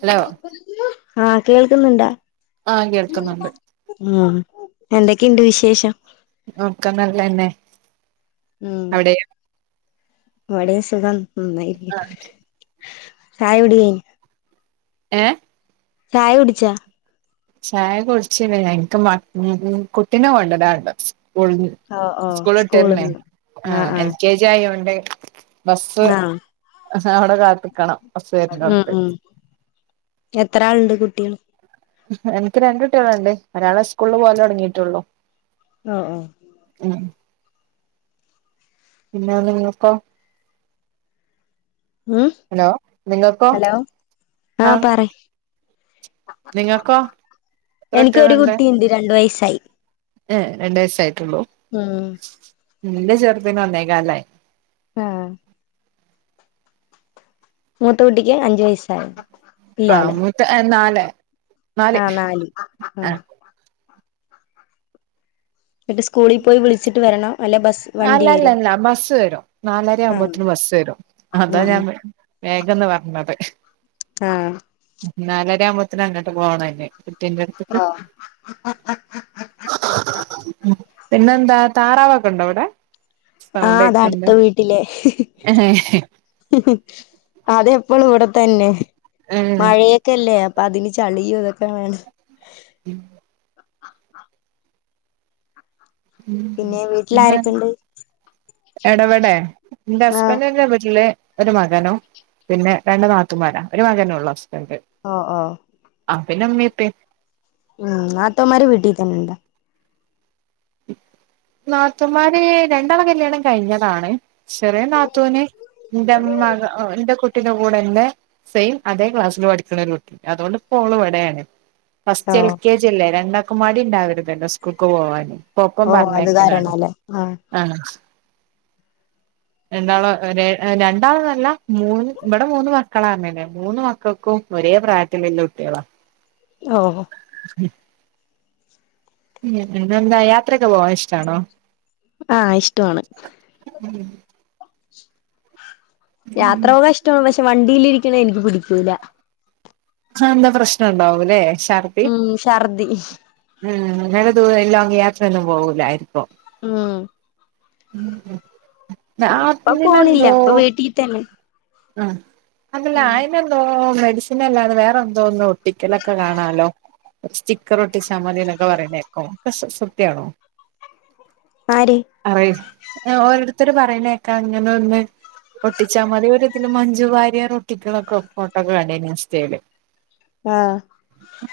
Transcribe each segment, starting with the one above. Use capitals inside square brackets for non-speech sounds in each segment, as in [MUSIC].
Hello ആ കേൾക്കുന്നുണ്ടാ ആഹ് കേൾക്കുന്നുണ്ട് ആ എന്തൊക്കെയുണ്ട് വിശേഷം ഒക്കെ നല്ലന്നെ ഉം അവിടെയോ ഇവിടേം സുഖം ആഹ് [UNINTELLIGIBLE] ചായ കുടി ഏ ചായ കുടിച്ചോ ചായ കുടിച്ചില്ല എനിക്ക് മ കുട്ടീനെ കൊണ്ടരാനുണ്ട് സ്കൂൾ ഓ ഓ സ്കൂൾ ഇട്ടിരുന്നേ സ്കൂളിന്ന് ആ ആഹ് എൽ ആഹ് കെ ജി ആയോണ്ട് ബസ്സ് ആഹ് അവിടെ കാത്തിക്കണം ബസ്സ് ഉം വരുന്നെടത്ത് ഉം എത്ര ആളുണ്ട് കുട്ടികൾ എനിക്ക് രണ്ടു കുട്ടികളുണ്ട് ഒരാള് സ്കൂളില് പോവലുതുടങ്ങീട്ടുള്ളു ഓ ഓ പിന്നെ നിങ്ങക്ക ഉം ഹലോ നിങ്ങക്കോ ഹലോ ആ ആഹ് പറയ് എത്ര എനിക്കൊരു കുട്ടിയുണ്ട് രണ്ടു വയസ്സായി ഏ രണ്ടുവയസായിട്ടൊള്ളൂ ഉം എൻറെ ചെറുതിന് ഒന്നേകാലായി ആഹ് മൂത്ത കുട്ടിക്ക് അഞ്ചുവയസ്സായി ആഹ് ഇല്ലാല്ലേ മൂത്ത നാല് ആ നാല് ഉം ആഹ് ന്ന്ട്ട് സ്കൂളിപോയി വിളിച്ചിട്ട് വരണം അല്ലല്ലല്ല ബസ്സുവരും ആഹ് നാലരയാമ്പത്തിന് ബസ്സുവരും ഉം അതാഞാൻ ഉം വേ വേഗം ന്ന് പറഞ്ഞത് ആ നാലരയാമ്പത്തിന് അങ്ങോട്ട് പോണം ഇനി ന്റെറെടുത്തക്ക് പിന്നെന്താ താറാവൊക്കെ ഉണ്ടോവിടെ ആ അത് അടുത്ത വീട്ടിലെ അതെപ്പോളും ഇവിടെതന്നെ ഏഹ് മഴയൊക്കെയല്ലേ അതിന് ചളിയും ഇതൊക്കെ വേണ്ടേ ഉം ഉം പിന്നെ വീട്ടിൽ പിന്നെ ആരൊക്കെണ്ട് എടവെടെ എൻറെ ആഹ് ഹസ്ബൻഡൊക്കെ വീട്ടില് ഒരു മകനും പിന്നെ രണ്ടു നാത്തൂന്മാരാ ഒരു മകനോയുള്ളോ ആ ആ പിന്നെ ഉമ്മേം ഉപ്പേം ഉം നാത്തൂൻമാര് വീട്ടിനിക്കുന്നൊണ്ടാ നാത്തുന്മാര് രണ്ടാള് കല്യാണം കഴിഞ്ഞതാണ് ചെറിയനാത്തൂന് എന്റെമ്മക എന്റെ കുട്ട് കുട്ടീന്റ്റെ കൂടെയുണ്ട് സെയിം അതെ ക്ലാസ്സിൽ പഠിക്കണ ഒരു കുട്ടി അതുകൊണ്ടിപ്പോള് ഇവിടെയാണ് ഓ ഫസ്റ്റ് എൽ കെ ജി യല്ലേ രണ്ടാക്കും മടിയുണ്ടാവരുതല്ലോ സ്കൂക്ക് പോവാന് ഇപ്പൊ ഒപ്പം ഓ അതുകാരണം പറഞ്ഞേക്കലാണ് അല്ലേ ആ രണ്ടാളോ രെ രണ്ടാളെന്നല്ല മൂന്ന് ഇവിടെ മൂന്നുമക്കളാണല്ലേ മൂന്നുമക്കൾ ക്കും ഒരേ പ്രായത്തിലുള്ള കുട്ടികളാ ഓ [UNINTELLIGIBLE] ഉം പിന്നെന്താ യാത്രൊക്കെ പോവാൻ ഇഷ്ടാണോ ആ ഇഷ്ടമാണ് ഉം യാത്ര പോകാൻ ഇഷ്ടമാണ്, പക്ഷെ വണ്ടിയിലിരിക്കുന്ന എനിക്ക് പിടിക്കൂല. ആഹഎന്താ പ്രശ്നം ഇണ്ടാവുംല്ലേ? ഉം ശർദി. ഉം നല്ല ദൂരെ ലോങ്ങ്‌ യാത്രൊന്നും പോകൂലായിരിക്കും. ഉം. ഉം ഉം ല്ലാ അ ഇപ്പൊ [UNINTELLIGIBLE] പോണില്ല നെന്തോ ഇപ്പൊ വീട്ടിൽ തന്നെ ആഹ് അതല്ല ഉം അയിനെന്തോന്ന് മെഡിസിനല്ലാതെ വേറെ എന്തോന്ന്, ഒട്ടിക്കലൊക്കെ കാണാലോ? സ്റ്റിക്കറൊട്ടിച്ചാ മതീന്നൊക്കെ പറയുന്നേക്കും അ സ് സത്യാണോ? ആര്? പറയും ന്നെ ഓരോരുത്തര് പറയണേക്കാ ഇങ്ങനൊന്ന് ഒട്ടിച്ചാ മതി ഒരിതില് മഞ്ചു വാര്യർ ഒട്ടിക്കണൊക്കെ ഫോട്ടോക്കെ കാണ്ടിനു ഇൻസ്റ്റയില്. ആഹ്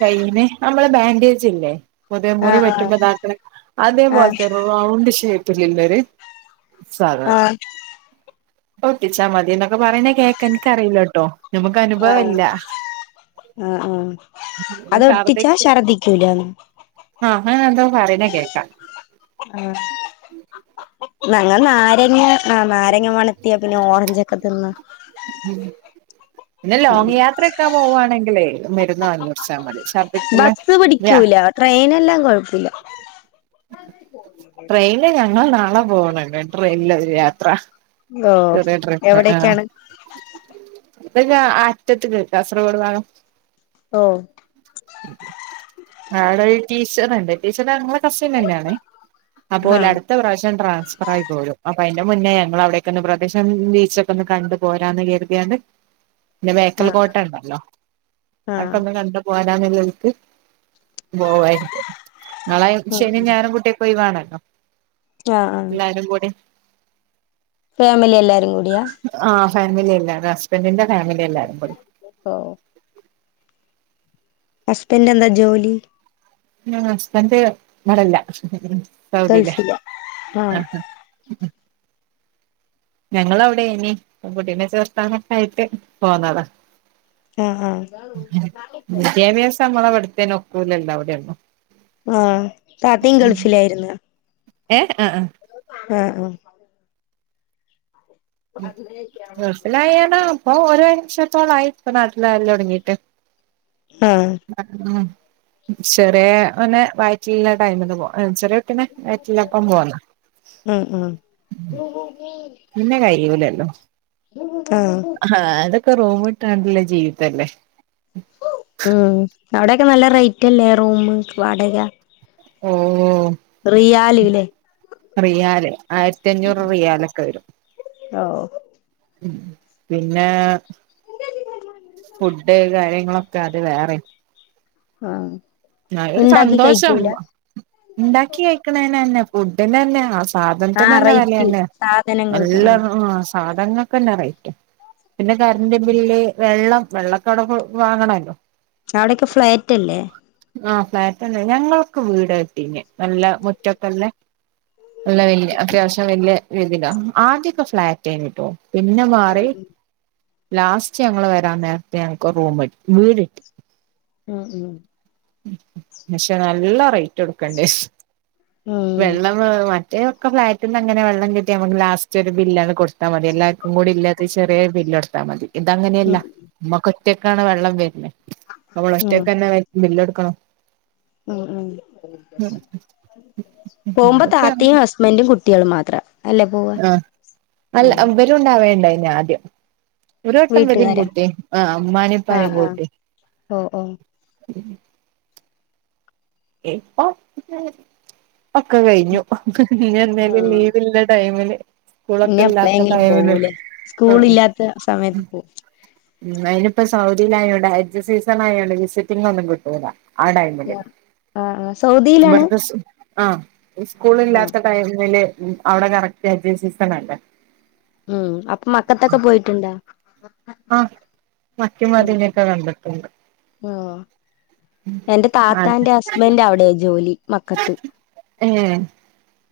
കൈന് നമ്മളെ ബാൻഡേജ്ല്ലേ? മുതെ ആഹ് മുറിപറ്റുമ്പോ ഇതാക്കന്നെ ആഹ് അതേപോലെത്തെ റൗണ്ട് ഷേപ്പില്ലേ ഒരു. ആഹ് സാധനം ആഹ് അതൊട്ടിച്ചാ മതിന്നൊക്കെ പറീണ കേക്കാ ഇൻക്കറീല്ലാട്ടോ ഞമ്മക്ക് ആഹ് അനുഭവല്ല ആഹ് ആഹ് അതൊട്ടിച്ചാ ശർദ്ദിക്കൂലാന് ആഹ് അങ്ങനെന്തോ പറീണ കേക്കാ ആഹ് ഞങ്ങൾ നാരങ്ങ ആ നാരങ്ങ മണത്തിയേ പിന്നെ ഓറഞ്ചോക്കെ തിന്ന് ഉം പിന്നെ ഉം ലോങ്ങ് യാത്രൊക്കാ പോവാണെങ്കിലേ മരുന്ന് വാങ്ങിയേച്ചാ മതി ഛർദിക്കുള്ള ബസ്സ് യാ പിടിക്കൂല ട്രെയിനെല്ലാം കൊഴപ്പില്ല. ട്രെയിനില് ഞങ്ങള് നാളെ പോണ്ണ്ട് ട്രെയിന്ലൊരു യാത്ര ഓ പുതിയ ട്രെൻഡ് അഹ് ആഹ് എവിടേക്കാണ് ഇ [UNINTELLIGIBLE] അറ്റത്ത്ക്ക് കാസർഗോഡ് ഭാഗം ഓ ആളരു ടീച്ചറല്ലെ ടീച്ചർടെ [UNINTELLIGIBLE] കസിന്നെയാണേ ആഹ് അപ്പോലടുത്ത പ്രവശ്യം ട്രാ സ്പറായി പോരും അപ്പൊ അയിന്റെ മുന്നേ ഞങ്ങൾ അവിടൊക്കെയൊന്ന് പ്രദേശം ബീച്ചൊക്കെ ഒന്ന് കണ്ടു പോരാന്ന് കരുതിയാണ്ട് പിന്നെ ബേക്കൽ ആഹ് കോട്ട ഒണ്ടല്ലോ ആഹ് അയ്ക്കൊന്ന് കണ്ട് പോരാന്നൊല്ല വിധത്തിൽ ബോവായിരിക്കും നാളെ ശനി ഞായറും കുട്ടിയക്ക് ഒഴിവാണല്ലോ ആഹ് ആഹ് എല്ലാരും കൂടി ഫാമിലി എല്ലാരും കൂടിയാ ഫാമിലിയല്ലാതെ ഹസ്ബൻഡിന്റെ ഫാമിലിയെല്ലാരും കൂടി ഓ ഹസ്ബന്റെന്താ ജോലി? [UNINTELLIGIBLE] ഹസ്ബന്റ് ഇവടല്ല സൗദിയിലാ ഗൾഫിലാ ആഹ് ആഹ് ഞങ്ങളവിടെനി കുട്ടീനെ ചെർത്താനോക്കെ ആയിട്ട് പോന്നതാ ആഹ് ആഹ് വിദ്യാഭ്യാസം നമ്മളെ അവിടുത്തേന് ഒക്കൂലല്ലോ അവിടെയൊന്നും ഉം താത്തിൻ ഗൾഫിലായിരുന്ന് ഏഹ് ഉം ഉം ഉം ഗൾഫിലായ കാരണം അപ്പൊ ഓരോ ഷത്തോളായി ഇപ്പ നാട്ടിലായല് തൊടങ്ങീട്ട് ആഹ് ആഹ് ചെറിയ ഓനെ വയിറ്റിലുള്ള ടൈമ്ന്ന് പോ എന്ന് വെ പിന്നെ വയറ്റി [UNINTELLIGIBLE] പോന്ന ഉം ഉം പിന്നെ കഴിയൂലല്ലോ ആഹ് ഹാ അതൊ ക്കെ റോബോട്ടാണ്ടല്ലേ ജീവിതല്ലേ ഉം അവിടെക്കെ നല്ല റേയ്റ്റല്ലേ റൂമ് വാടക ഓ റിയാല് ല്ലേ റിയാല് ആയിരത്തിയഞ്ഞൂറ് റിയാലൊക്കെ വരും. ഹ് ഓ. പിന്നേ ഫുഡ് കാര്യങ്ങളൊക്കെ അത് വേറെം. ഹാ ന്നാലൊരു സന്തോഷം. ണ്ടാക്കി കഴിക്കണേനന്നെ ഫുഡിനന്നെ ആ ആ സാധനത്തിനെന്നെ റേറ്റ് വിലേന്നെ. സാധനങ്ങൾക്ക് നല്ല ആ സാധങ്ങൾക്കെന്നെ റേറ്റാ. പിന്നെ കരന്റ് ബില്ല് വെള്ളം വെള്ളൊക്കെ അവടെ വാങ്ങണെല്ലോ, അവിടൊക്കെ ഫ്ലാറ്റല്ലേ? ആ ഫ്ലാറ്റെന്നെ ഞങ്ങൾക്ക് വീട് കിട്ടിനെ നല്ല മുറ്റക്കെല്ലെ. ഉള്ള വല്യ അത്യാവശ്യം വല്യ വീതിയിണ്ടൊ? ആദ്യൊക്കെ ഫ്ലാറ്റേര്ന്ന്ട്ടോ. പിന്നെ മാറി. ലാസ്റ്റ് ഞങ്ങള് വരാൻ നേര്ത്ത് ഞങ്ങക്ക് റൂം, വീട് ഇട്ടി. ഉം ഉം പക്ഷെ നല്ല റേറ്റ് എടുക്കണ്ടേ ശ് ഉം വെള്ളം. [UNINTELLIGIBLE] [UNINTELLIGIBLE] ഒക്കെ ഫ്ളാറ്റിന്നങ്ങനെ വെള്ളം കിട്ടി നമുക്ക് ലാസ്റ്റൊരു ബില്ലങ്ങ് കൊടുത്താ മതി എല്ലാവർക്കും കൂടില്ലത് ചെറിയൊരു ബില്ല്. ല്ലോടുത്താ മതി. ഇതങ്ങനെയല്ല ഉം നമുക്ക് ഒറ്റക്കാണ്. വെള്ളം വരണേ നമ്മൾ ഉം ഒറ്റക്കെന്നെ ബില്ല് ക്ക. ഉം ഉ പോവുമ്പോ അങ്ങനെയൊക്കെയാണ് താത്തിം ഹസ്ബൻറും കുട്ടികളും മാത്രം. ആ അല്ലഅവരുംണ്ടാവേണ്ടേ ആദ്യം? ഒരു വട്ടം വരെയും വീട്ടുകാരാ കൂട്ടി ആ മ്മാനി പ്പാനിം ആഹ് ആഹ് കൂട്ടി. ഓ ഓ ഉം [INAUDIBLE] ഇപ്പോ [UNINTELLIGIBLE] ഒക്കെ കഴിഞ്ഞു ആ ഇന്നെന്നേലും ലീവ്ള്ള ടൈമില്. ഇനി കുളക്കല്ലാത്ത എപ്പളെങ്കിലും ടൈമില് പോവൂലേ ആ സ്കൂൾ ഇല്ലാത്ത സമയത്ത് ഉം അയിനിപ്പ സ് സൗദീലായോണ്ടെ ഹജ്ജ് സീസണായോണ്ടെ വിസിറ്റിംഗ് ഒന്നും കിട്ടൂല്ല ആ ടൈമില് പോവും ആ ആ സൗദീലാണ് ഇവിടുത്തെ സ് ആഹ് ഈ സ്കൂളില്ലാത്ത ടൈമില് അവിടെ കറക്റ്റ് ഹജ്ജ് സീസണാണ് ഉം അപ്പൊ മക്കത്തൊക്ക പോയിട്ടുണ്ടാ? ആഹ് മക്കേമതിനെക്ക കണ്ടിട്ടുണ്ട് ഓ എന്റെ അതെ താത്താന്റെ ഹസ്ബന്റ് അവിടെ ജോലി മക്കത്ത് ഏഹ്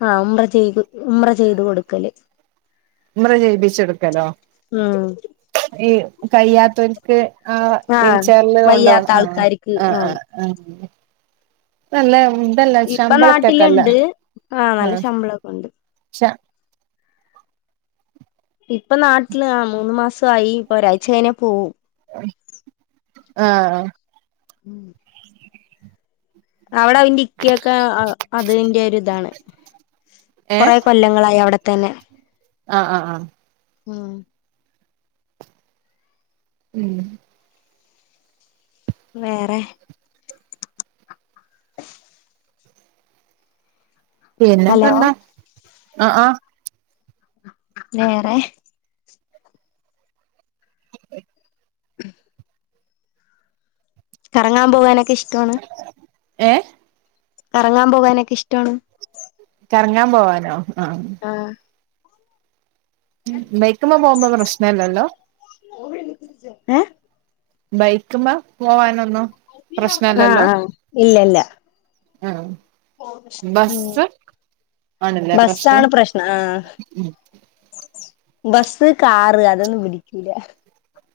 ആഹ് ഉമ്ര ചെയ്തു ഉമ്ര ചെയ്തു കൊടുക്കല് മ്ര ജയിപ്പിച്ചെടുക്കലോ ഉം ഈ കയ്യാത്തോര്ക്ക് ആ ആഹ് വീൽച്ചേറില് കൊണ്ടോണം. വയ്യാത്ത ആ ആൾക്കാർക്ക് ആ ആ ആഹ് ആ നല്ല ഇതല്ല ഇപ്പൊ ശമ്പളത്തെക്കല്ല നാട്ടിലുണ്ട് ആഹ് ആ നല്ല ശമ്പളൊക്കെ ഉണ്ട് ശ ഇപ്പ നാട്ടില് മൂന്ന് മാസായി ഇപ്പ ഒരാഴ്ച കഴിഞ്ഞാ പോവും ആഹ് ഉം അവട എന്റ ഇക്കേക്ക ആ അതിന്റെ ഒരിതാണ് കൊറേ കൊല്ലങ്ങളായവിടെ തന്നെ ആഹ ആഹ ആഹ ഉം ഉം വേറെ ഹലോ പിന്നെപ്പന്താ ആ ആ വേറെ അ ഉ കറങ്ങാൻ പോകാനൊക്കെ ഇഷ്ടമാണ് ഏഹ ഇറങ്ങാൻ പോകാനൊക്കെ ഇഷ്ടമാണ് ഇറങ്ങാൻ പോവാനോ ആ ആഹ് ഉ മൈക്കമ്മമാമ്മ പ്രശ്ന അല്ലല്ലോ ഏ ബൈക്ക്പ പോവാനോ ആഹ ആഹ ഇല്ല ഇല്ല ആഹ ഉം ബസ്സാണ് പ്രശ്നം ആഹ ഉം ബസ്സ് കാറ് അതൊന്നും പിടിക്കുല്ല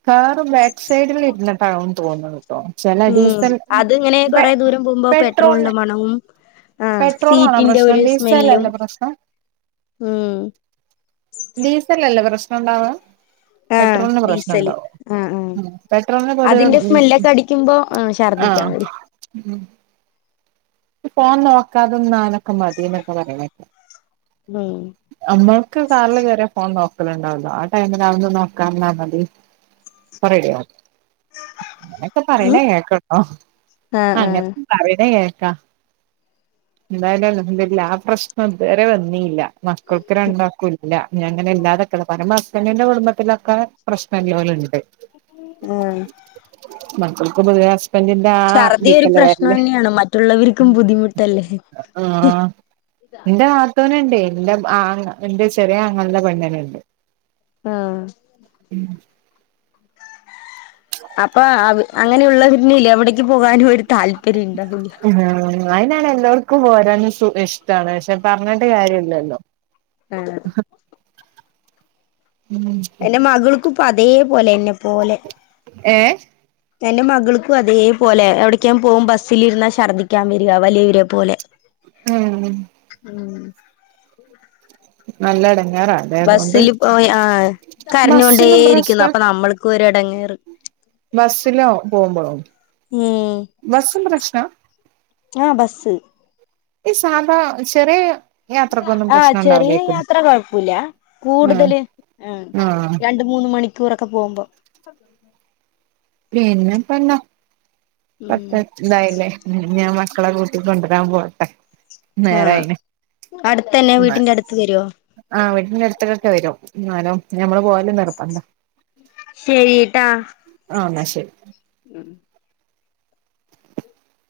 കാറ് ബാക്ക് സൈഡില് ഇരുന്നിട്ടാന്ന് തോന്നത് ചില ഉം ഡീസൺ അതിങ്ങനെ പെ കൊറെ ദൂരം പോകുമ്പോ പെട്രോളിന്റെ പെട്രോള്ന് മണവും പെട്രോളാണോ സീറ്റിന്റെ ഒരു പ്രശ്നം സ്മെല്ലും ഡീസലല്ലേ പ്രശ്നം ഉം ഡീസലല്ലേ പ്രശ്നുണ്ടാവ ആഹ് ഡീസല് ആഹ് ആഹ് ഉം പെട്രോളിന് പൊതുവെ അതിന്റെ ഉം സ്മെല്ലൊക്കെ അടിക്കുമ്പോ ശ ഷർധിക്കാൻ വരും ഉം ഫോൺ നോക്കാതന്നാനൊക്കെ മതി എന്നൊക്കെ പറയണെക്ക ഉം നമ്മൾക്ക് കാറില് കേറിയ ഫോൺ നോക്കലുണ്ടാവുല്ലോ ആ ടൈമിൽ [UNINTELLIGIBLE] നോക്കാ നിന്ന മതി ഇപ്പോ റെഡി ആവും അങ്ങനൊക്ക പറയണ കേക്കട്ടോ ആഹ് അങ്ങനെ പറയണ കേ ക്കാ എന്തായാലും അൽഹംദുലില്ലാഹ് ആ പ്രശ്നം ഇതുവരെ വന്നിയില്ല മക്കൾക്ക് രണ്ടാൾക്കുവില്ല ഇനി അങ്ങനെ ഇല്ലാതാക്ക അനിയന്റെ കുടുംബത്തിലൊക്കെ പ്രശ്നങ്ങലുണ്ട് ആഹ് മക്കൾക്ക്‌ പുതിയ അസ് ഛർദി ഒരു പ്രശ്നം തന്നെയാണ് മറ്റുള്ളവർക്കും ബുദ്ധിമുട്ടല്ലേ ആഹ് ഇന്റെ നുണ്ടെ എന്റെ ആഹ് എന്റെ ചെറിയ ആങ്ങളുടെ പെണ്ണിനുണ്ട് ആഹ് അപ്പൊ അങ്ങനെയുള്ളവരില്ലേ എവിടേക്ക് പോകാനും ഒരു താല്പര്യം ഇണ്ടാവുല്ല അയിനാണ് എല്ലാവർക്കും ഓരോന്ന് സുധിഷ്ട്ടാണ് പക്ഷെ പറഞ്ഞിട്ട് കാര്യല്ലല്ലോ ആഹ് ഉം അപ്പം അതേപോലെ എന്നെ പോലെ ഏ എൻറെ മകൾക്കും അതേ പോലെ എവിട്ക്കേം പോവും ബസ്സിലിരുന്നാ ഛർദിക്കാൻ വരിക വലിയവരെ പോലെ ഉം ഉം നല്ലട ബസ്സിൽ പോയി ആ കരഞ്ഞൊണ്ടേ ബസ്സിനും ഇരിക്കുന്നു അപ്പൊ നമ്മൾക്ക് ഒരെടങ്ങേറ് ബസ്സിലൊ പോകുമ്പളോ ഉം ബസ്സ് പ്രശ്നാ ആഹ് ബസ്സ് ഈ സാധാ ചെറിയ യാത്രക്കൊന്നും ആഹ് പ്രശ്നം ചെറിയ ഉണ്ടാവില്ലേക്കും യാത്ര കുഴപ്പുല്ല ആഹ് കൂടുതൽ ആ ആഹ് രണ്ട് മൂന്ന് മണി ടൂറൊക്കെ പോകുമ്പോ പിന്നെപ്പെന്താ ഉം പത്ത് ഇതായില്ലേ ഞാൻ മക്കളെ കൂട്ടി കൊണ്ടരാൻ പോട്ടെ ആഹ് നേരായിണ് അടുത്തന്നെ വീട്ടിന്റെ അടുത്ത് വരോ ആ വീടിന്റെ അടുത്തക്കൊക്കെ വരും എന്നാലും ഞമ്മള് പോയലും നിർത്തണ്ട ശരിട്ടാ ആ എന്നാ ശരി ഉം